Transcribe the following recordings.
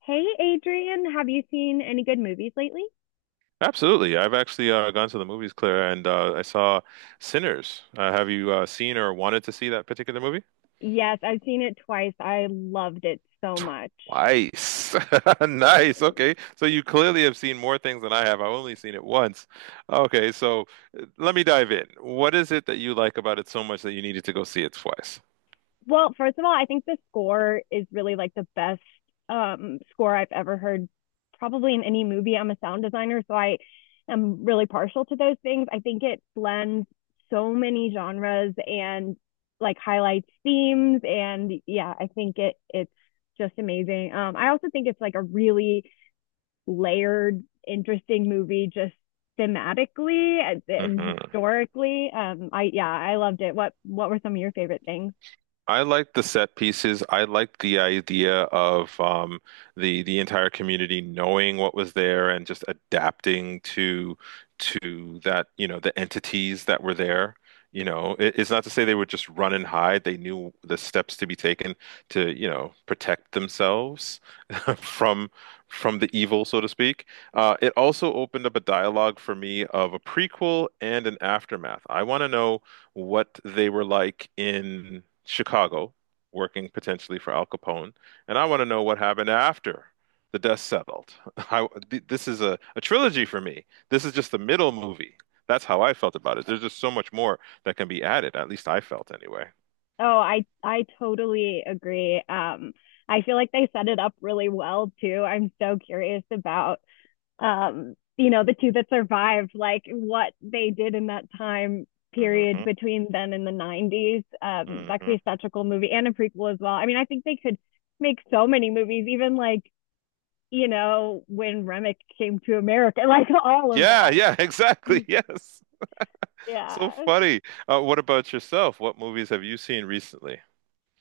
Hey, Adrian, have you seen any good movies lately? Absolutely. I've actually gone to the movies, Claire, and I saw Sinners. Have you seen or wanted to see that particular movie? Yes, I've seen it twice. I loved it so much. Nice. Nice. Okay. So you clearly have seen more things than I have. I've only seen it once. Okay. So let me dive in. What is it that you like about it so much that you needed to go see it twice? Well, first of all, I think the score is really like the best score I've ever heard, probably in any movie. I'm a sound designer, so I am really partial to those things. I think it blends so many genres and like highlights themes. And yeah, I think it's just amazing. I also think it's like a really layered, interesting movie just thematically and Mm-hmm. historically. I yeah, I loved it. What were some of your favorite things? I like the set pieces. I like the idea of the entire community knowing what was there and just adapting to that, you know, the entities that were there. You know, it's not to say they would just run and hide. They knew the steps to be taken to, you know, protect themselves. from from the evil, so to speak. It also opened up a dialogue for me of a prequel and an aftermath. I want to know what they were like in Chicago, working potentially for Al Capone, and I want to know what happened after the dust settled. This is a trilogy for me. This is just the middle movie. That's how I felt about it. There's just so much more that can be added. At least I felt anyway. Oh, I totally agree. I feel like they set it up really well too. I'm so curious about you know, the two that survived, like what they did in that time period Hmm. between then and the 90s. That could Hmm. be such a cool movie and a prequel as well. I mean, I think they could make so many movies, even like you know, when Remick came to America, like all of Yeah, that. yeah, exactly. Yes. So Yeah. funny. What about yourself? What movies have you seen recently?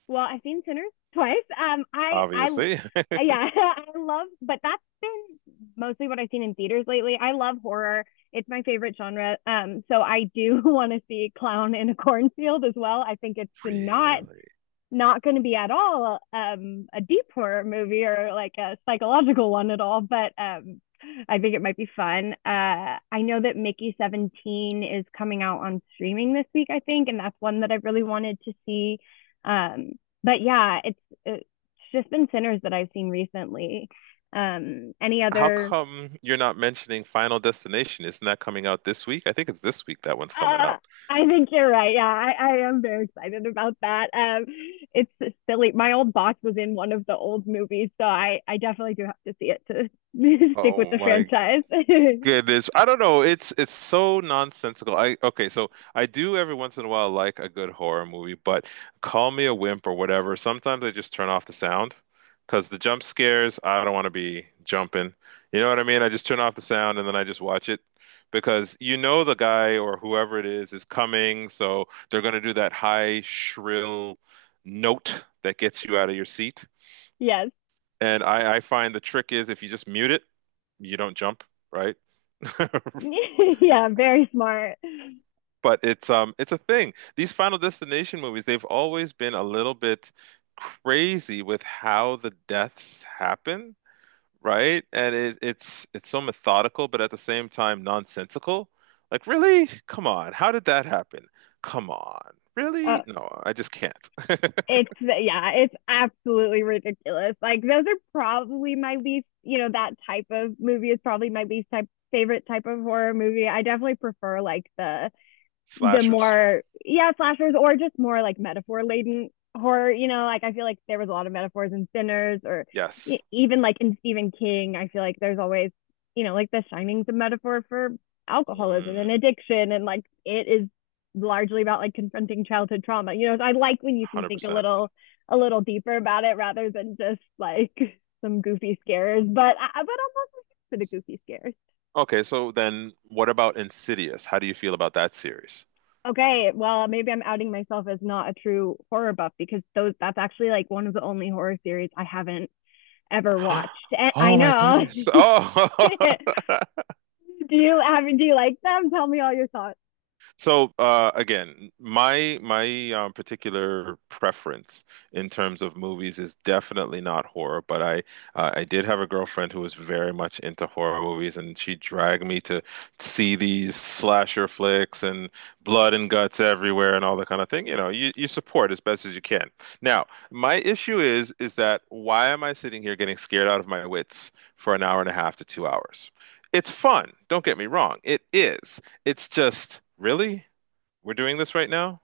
Well, I've seen Sinners twice. Obviously. Yeah, I love, but that's been mostly what I've seen in theaters lately. I love horror. It's my favorite genre. So I do want to see Clown in a Cornfield as well. I think it's Really? not going to be at all a deep horror movie or like a psychological one at all, but I think it might be fun. I know that Mickey 17 is coming out on streaming this week, I think, and that's one that I really wanted to see. Um, but yeah, it's just been Sinners that I've seen recently. Any How other come you're not mentioning Final Destination? Isn't that coming out this week? I think it's this week that one's coming Uh, out. I think you're right. Yeah, I am very excited about that. It's silly. My old boss was in one of the old movies, so I definitely do have to see it to stick with Oh the my franchise. goodness. I don't know. It's so nonsensical. I okay, so I do every once in a while like a good horror movie, but call me a wimp or whatever. Sometimes I just turn off the sound because the jump scares, I don't want to be jumping. You know what I mean? I just turn off the sound and then I just watch it because you know the guy or whoever it is coming, so they're going to do that high shrill note that gets you out of your seat. yes. I find the trick is if you just mute it, you don't jump, right? yeah, very smart. But it's a thing. These Final Destination movies, they've always been a little bit crazy with how the deaths happen, right? And it's so methodical, but at the same time nonsensical. Like, really? Come on. How did that happen? Come on. Uh, Really? No, I just can't. it's yeah, it's absolutely ridiculous. Like those are probably my least, you know, that type of movie is probably my least type favorite type of horror movie. I definitely prefer like the Slashers. more yeah slashers or just more like metaphor laden horror, you know, like I feel like there was a lot of metaphors in Sinners or Yes. even like in Stephen King, I feel like there's always, you know, like the Shining's a metaphor for alcoholism and Mm, addiction and like it is largely about like confronting childhood trauma, you know. So I like when you can think 100%. A little deeper about it rather than just like some goofy scares, but I'm also for the goofy scares. Okay, so then what about Insidious? How do you feel about that series? Okay, well, maybe I'm outing myself as not a true horror buff because those that's actually like one of the only horror series I haven't ever watched. And I Oh my know. goodness. Oh. do do you like them? Tell me all your thoughts. So again, my particular preference in terms of movies is definitely not horror, but I did have a girlfriend who was very much into horror movies, and she dragged me to see these slasher flicks and blood and guts everywhere and all that kind of thing. You know, you support as best as you can. Now, my issue is that why am I sitting here getting scared out of my wits for 1.5 hours to 2 hours? It's fun, don't get me wrong. It is. It's just, really? We're doing this right now?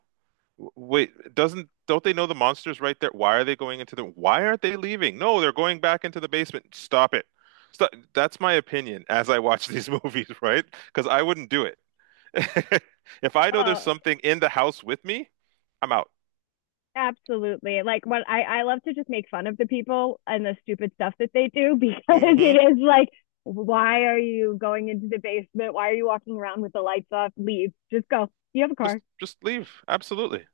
Wait, doesn't don't they know the monster's right there? Why are they going into the why aren't they leaving? No, they're going back into the basement. Stop it. Stop. That's my opinion as I watch these movies, right? Because I wouldn't do it. If I know there's Oh, something in the house with me, I'm out. absolutely. Like what I love to just make fun of the people and the stupid stuff that they do because Hmm. it is like why are you going into the basement? Why are you walking around with the lights off? Leave. Just go. You have a car. Just leave. Absolutely.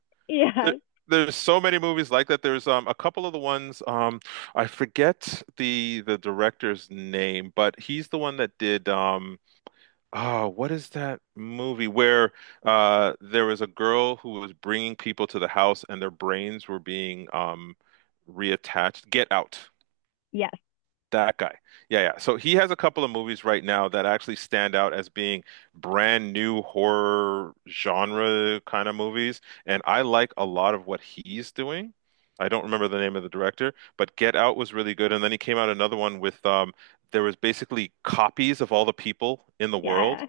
There, Yes. there's so many movies like that. There's a couple of the ones I forget the director's name, but he's the one that did oh, what is that movie where there was a girl who was bringing people to the house and their brains were being reattached? Get Out. Yes. That guy. Yeah, yeah. So he has a couple of movies right now that actually stand out as being brand new horror genre kind of movies, and I like a lot of what he's doing. I don't remember the name of the director, but Get Out was really good, and then he came out another one with there was basically copies of all the people in the world Yeah.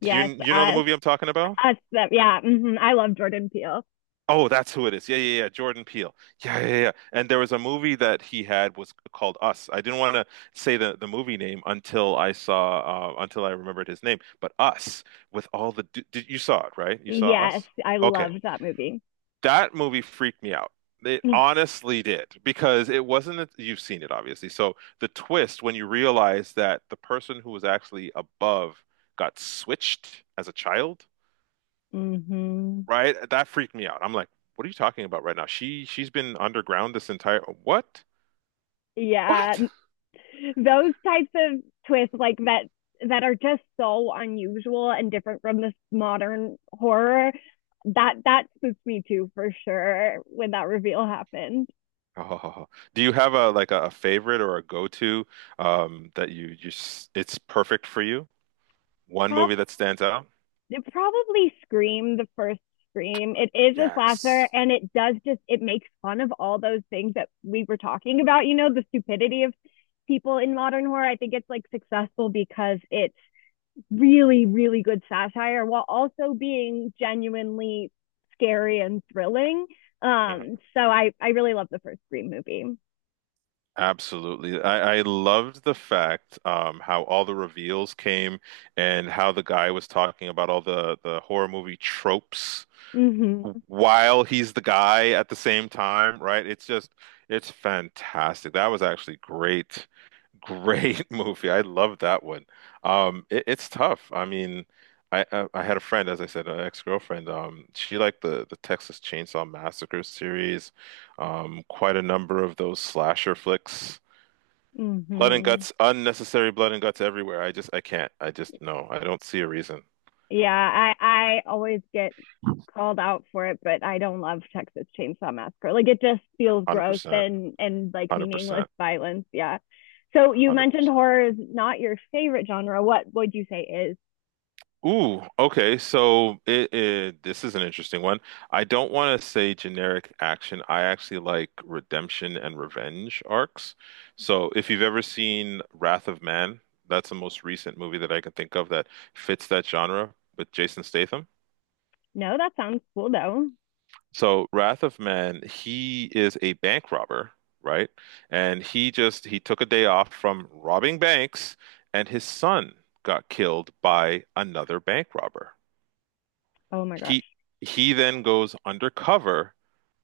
do you know the movie I'm talking about? Us, that, yeah. hmm I love Jordan Peele. Oh, that's who it is. Yeah, yeah, yeah. Jordan Peele. Yeah, yeah, yeah. And there was a movie that he had was called Us. I didn't want to say the movie name until I saw until I remembered his name. But Us with all the d did, you saw it, right? You saw Yes, Us? I Okay. loved that movie. That movie freaked me out. It honestly did because it wasn't a, you've seen it obviously. So the twist when you realize that the person who was actually above got switched as a child Mm hmm. right? That freaked me out. I'm like, what are you talking about right now? She's been underground this entire what? Yeah, What? those types of twists, like that, that are just so unusual and different from this modern horror. That spooked me too, for sure, when that reveal happened. Oh, do you have a like a favorite or a go-to that you it's perfect for you? One Probably movie that stands out? it probably Scream, the first Scream. It is a slasher Yes. and it does just, it makes fun of all those things that we were talking about, you know, the stupidity of people in modern horror. I think it's like successful because it's really, really good satire while also being genuinely scary and thrilling. So I really love the first Scream movie. Absolutely. I loved the fact how all the reveals came and how the guy was talking about all the horror movie tropes Mm-hmm. while he's the guy at the same time, right? It's just, it's fantastic. That was actually great, great movie. I love that one. It's tough. I mean, I had a friend, as I said, an ex-girlfriend. She liked the Texas Chainsaw Massacre series, quite a number of those slasher flicks. Blood and Mm-hmm. guts, unnecessary blood and guts everywhere. I just, I can't. I just, no, I don't see a reason. Yeah, I always get called out for it, but I don't love Texas Chainsaw Massacre. Like it just feels gross 100%, and like meaningless 100%, violence. Yeah. So you mentioned 100%. horror is not your favorite genre. What would you say is? Ooh, okay. So it this is an interesting one. I don't want to say generic action. I actually like redemption and revenge arcs. So if you've ever seen Wrath of Man, that's the most recent movie that I can think of that fits that genre with Jason Statham. No, that sounds cool though. So Wrath of Man, he is a bank robber, right? And he took a day off from robbing banks, and his son got killed by another bank robber. Oh my He gosh. he then goes undercover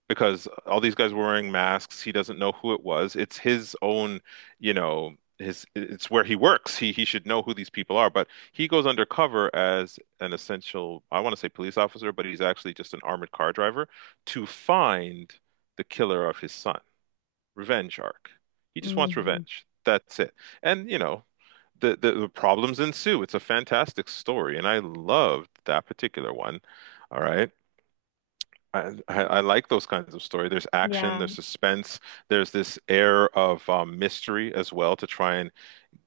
because all these guys were wearing masks. He doesn't know who it was. It's his own, you know, his it's where he works. He should know who these people are, but he goes undercover as an essential, I want to say police officer, but he's actually just an armored car driver to find the killer of his son. Revenge arc. He just wants Hmm. revenge. That's it. And you know, the problems ensue. It's a fantastic story, and I loved that particular one. All right. I like those kinds of story. There's action, Yeah. there's suspense, there's this air of mystery as well to try and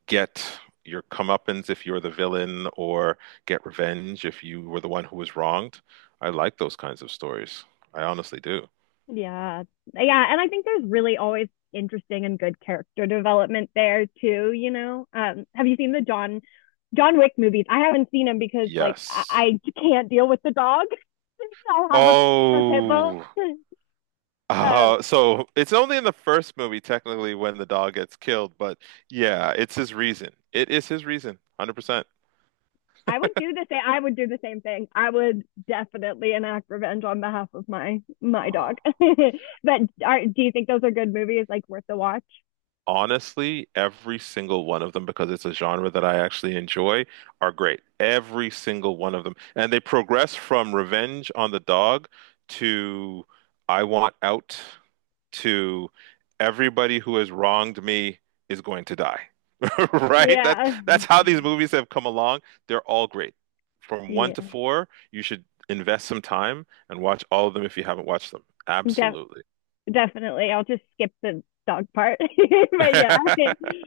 get your comeuppance if you're the villain, or get revenge if you were the one who was wronged. I like those kinds of stories. I honestly do. Yeah. Yeah. And I think there's really always interesting and good character development there too, you know. Have you seen the John Wick movies? I haven't seen them because like Yes. I can't deal with the dog. I will have a pit bull. Oh, Um, so it's only in the first movie technically when the dog gets killed, but yeah, it's his reason. It is his reason, 100%. I would do the same. I would do the same thing. I would definitely enact revenge on behalf of my dog. but are, do you think those are good movies? Like worth the watch? Honestly, every single one of them, because it's a genre that I actually enjoy, are great. Every single one of them. And they progress from Revenge on the Dog to I Want Out to everybody who has wronged me is going to die. Right? Yeah, That's how these movies have come along. They're all great. From one yeah, to four, you should invest some time and watch all of them if you haven't watched them. def- Absolutely. definitely. I'll just skip the dog part. but yeah,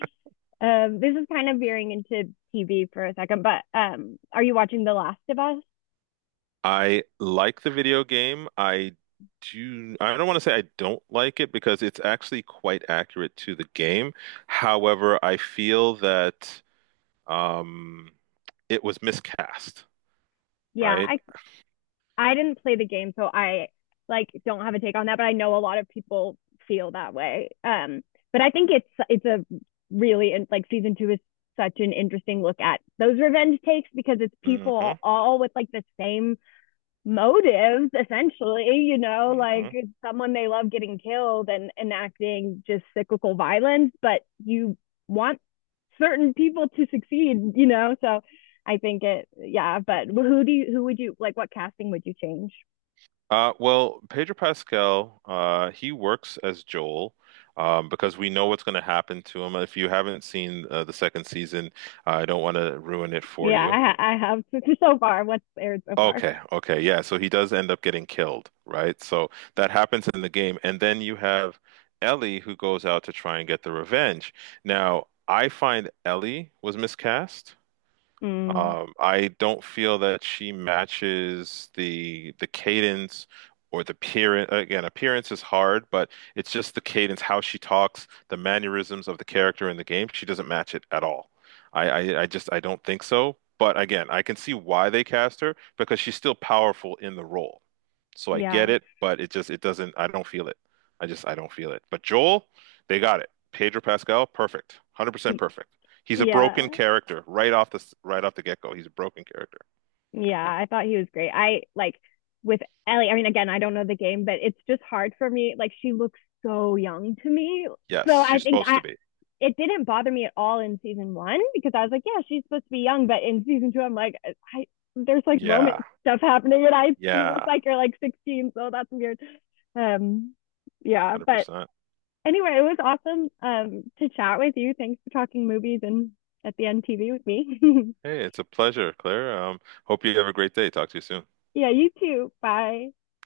this is kind of veering into TV for a second. But are you watching The Last of Us? I like the video game. I don't want to say I don't like it because it's actually quite accurate to the game. However, I feel that um, it was miscast, Yeah, right? I didn't play the game, so I like don't have a take on that, but I know a lot of people feel that way. But I think it's a really like season two is such an interesting look at those revenge takes because it's Hmm. people all with like the same motives, essentially, you know, like Hmm. someone they love getting killed and enacting just cyclical violence, but you want certain people to succeed, you know. So I think it yeah, but who would you like what casting would you change? Well, Pedro Pascal, he works as Joel because we know what's going to happen to him. If you haven't seen the second season, I don't want to ruin it for you. yeah i, I have so far what's aired so far. Okay, okay, yeah. So he does end up getting killed, right? So that happens in the game. And then you have Ellie who goes out to try and get the revenge. Now, I find Ellie was miscast. Mm, I don't feel that she matches the cadence or the appearance. Again, appearance is hard, but it's just the cadence, how she talks, the mannerisms of the character in the game. She doesn't match it at all. I just I don't think so. But again, I can see why they cast her because she's still powerful in the role. So I yeah, get it, but it just it doesn't. I don't feel it. I don't feel it. But Joel, they got it. Pedro Pascal, perfect, 100% perfect. He's a yeah. broken character right off the get-go. He's a broken character. Yeah, I thought he was great. I like with Ellie, I mean, again, I don't know the game, but it's just hard for me. Like, she looks so young to me. So Yes, I she's think supposed to be. it didn't bother me at all in season one because I was like, yeah, she's supposed to be young. But in season two, I'm like, I, there's like Roman Yeah. stuff happening and I, you look Yeah. like you're like 16. So that's weird. Um, yeah. But 100%. anyway, it was awesome to chat with you. Thanks for talking movies and at the end TV with me. Hey, it's a pleasure, Claire. Hope you have a great day. Talk to you soon. yeah, you too. Bye.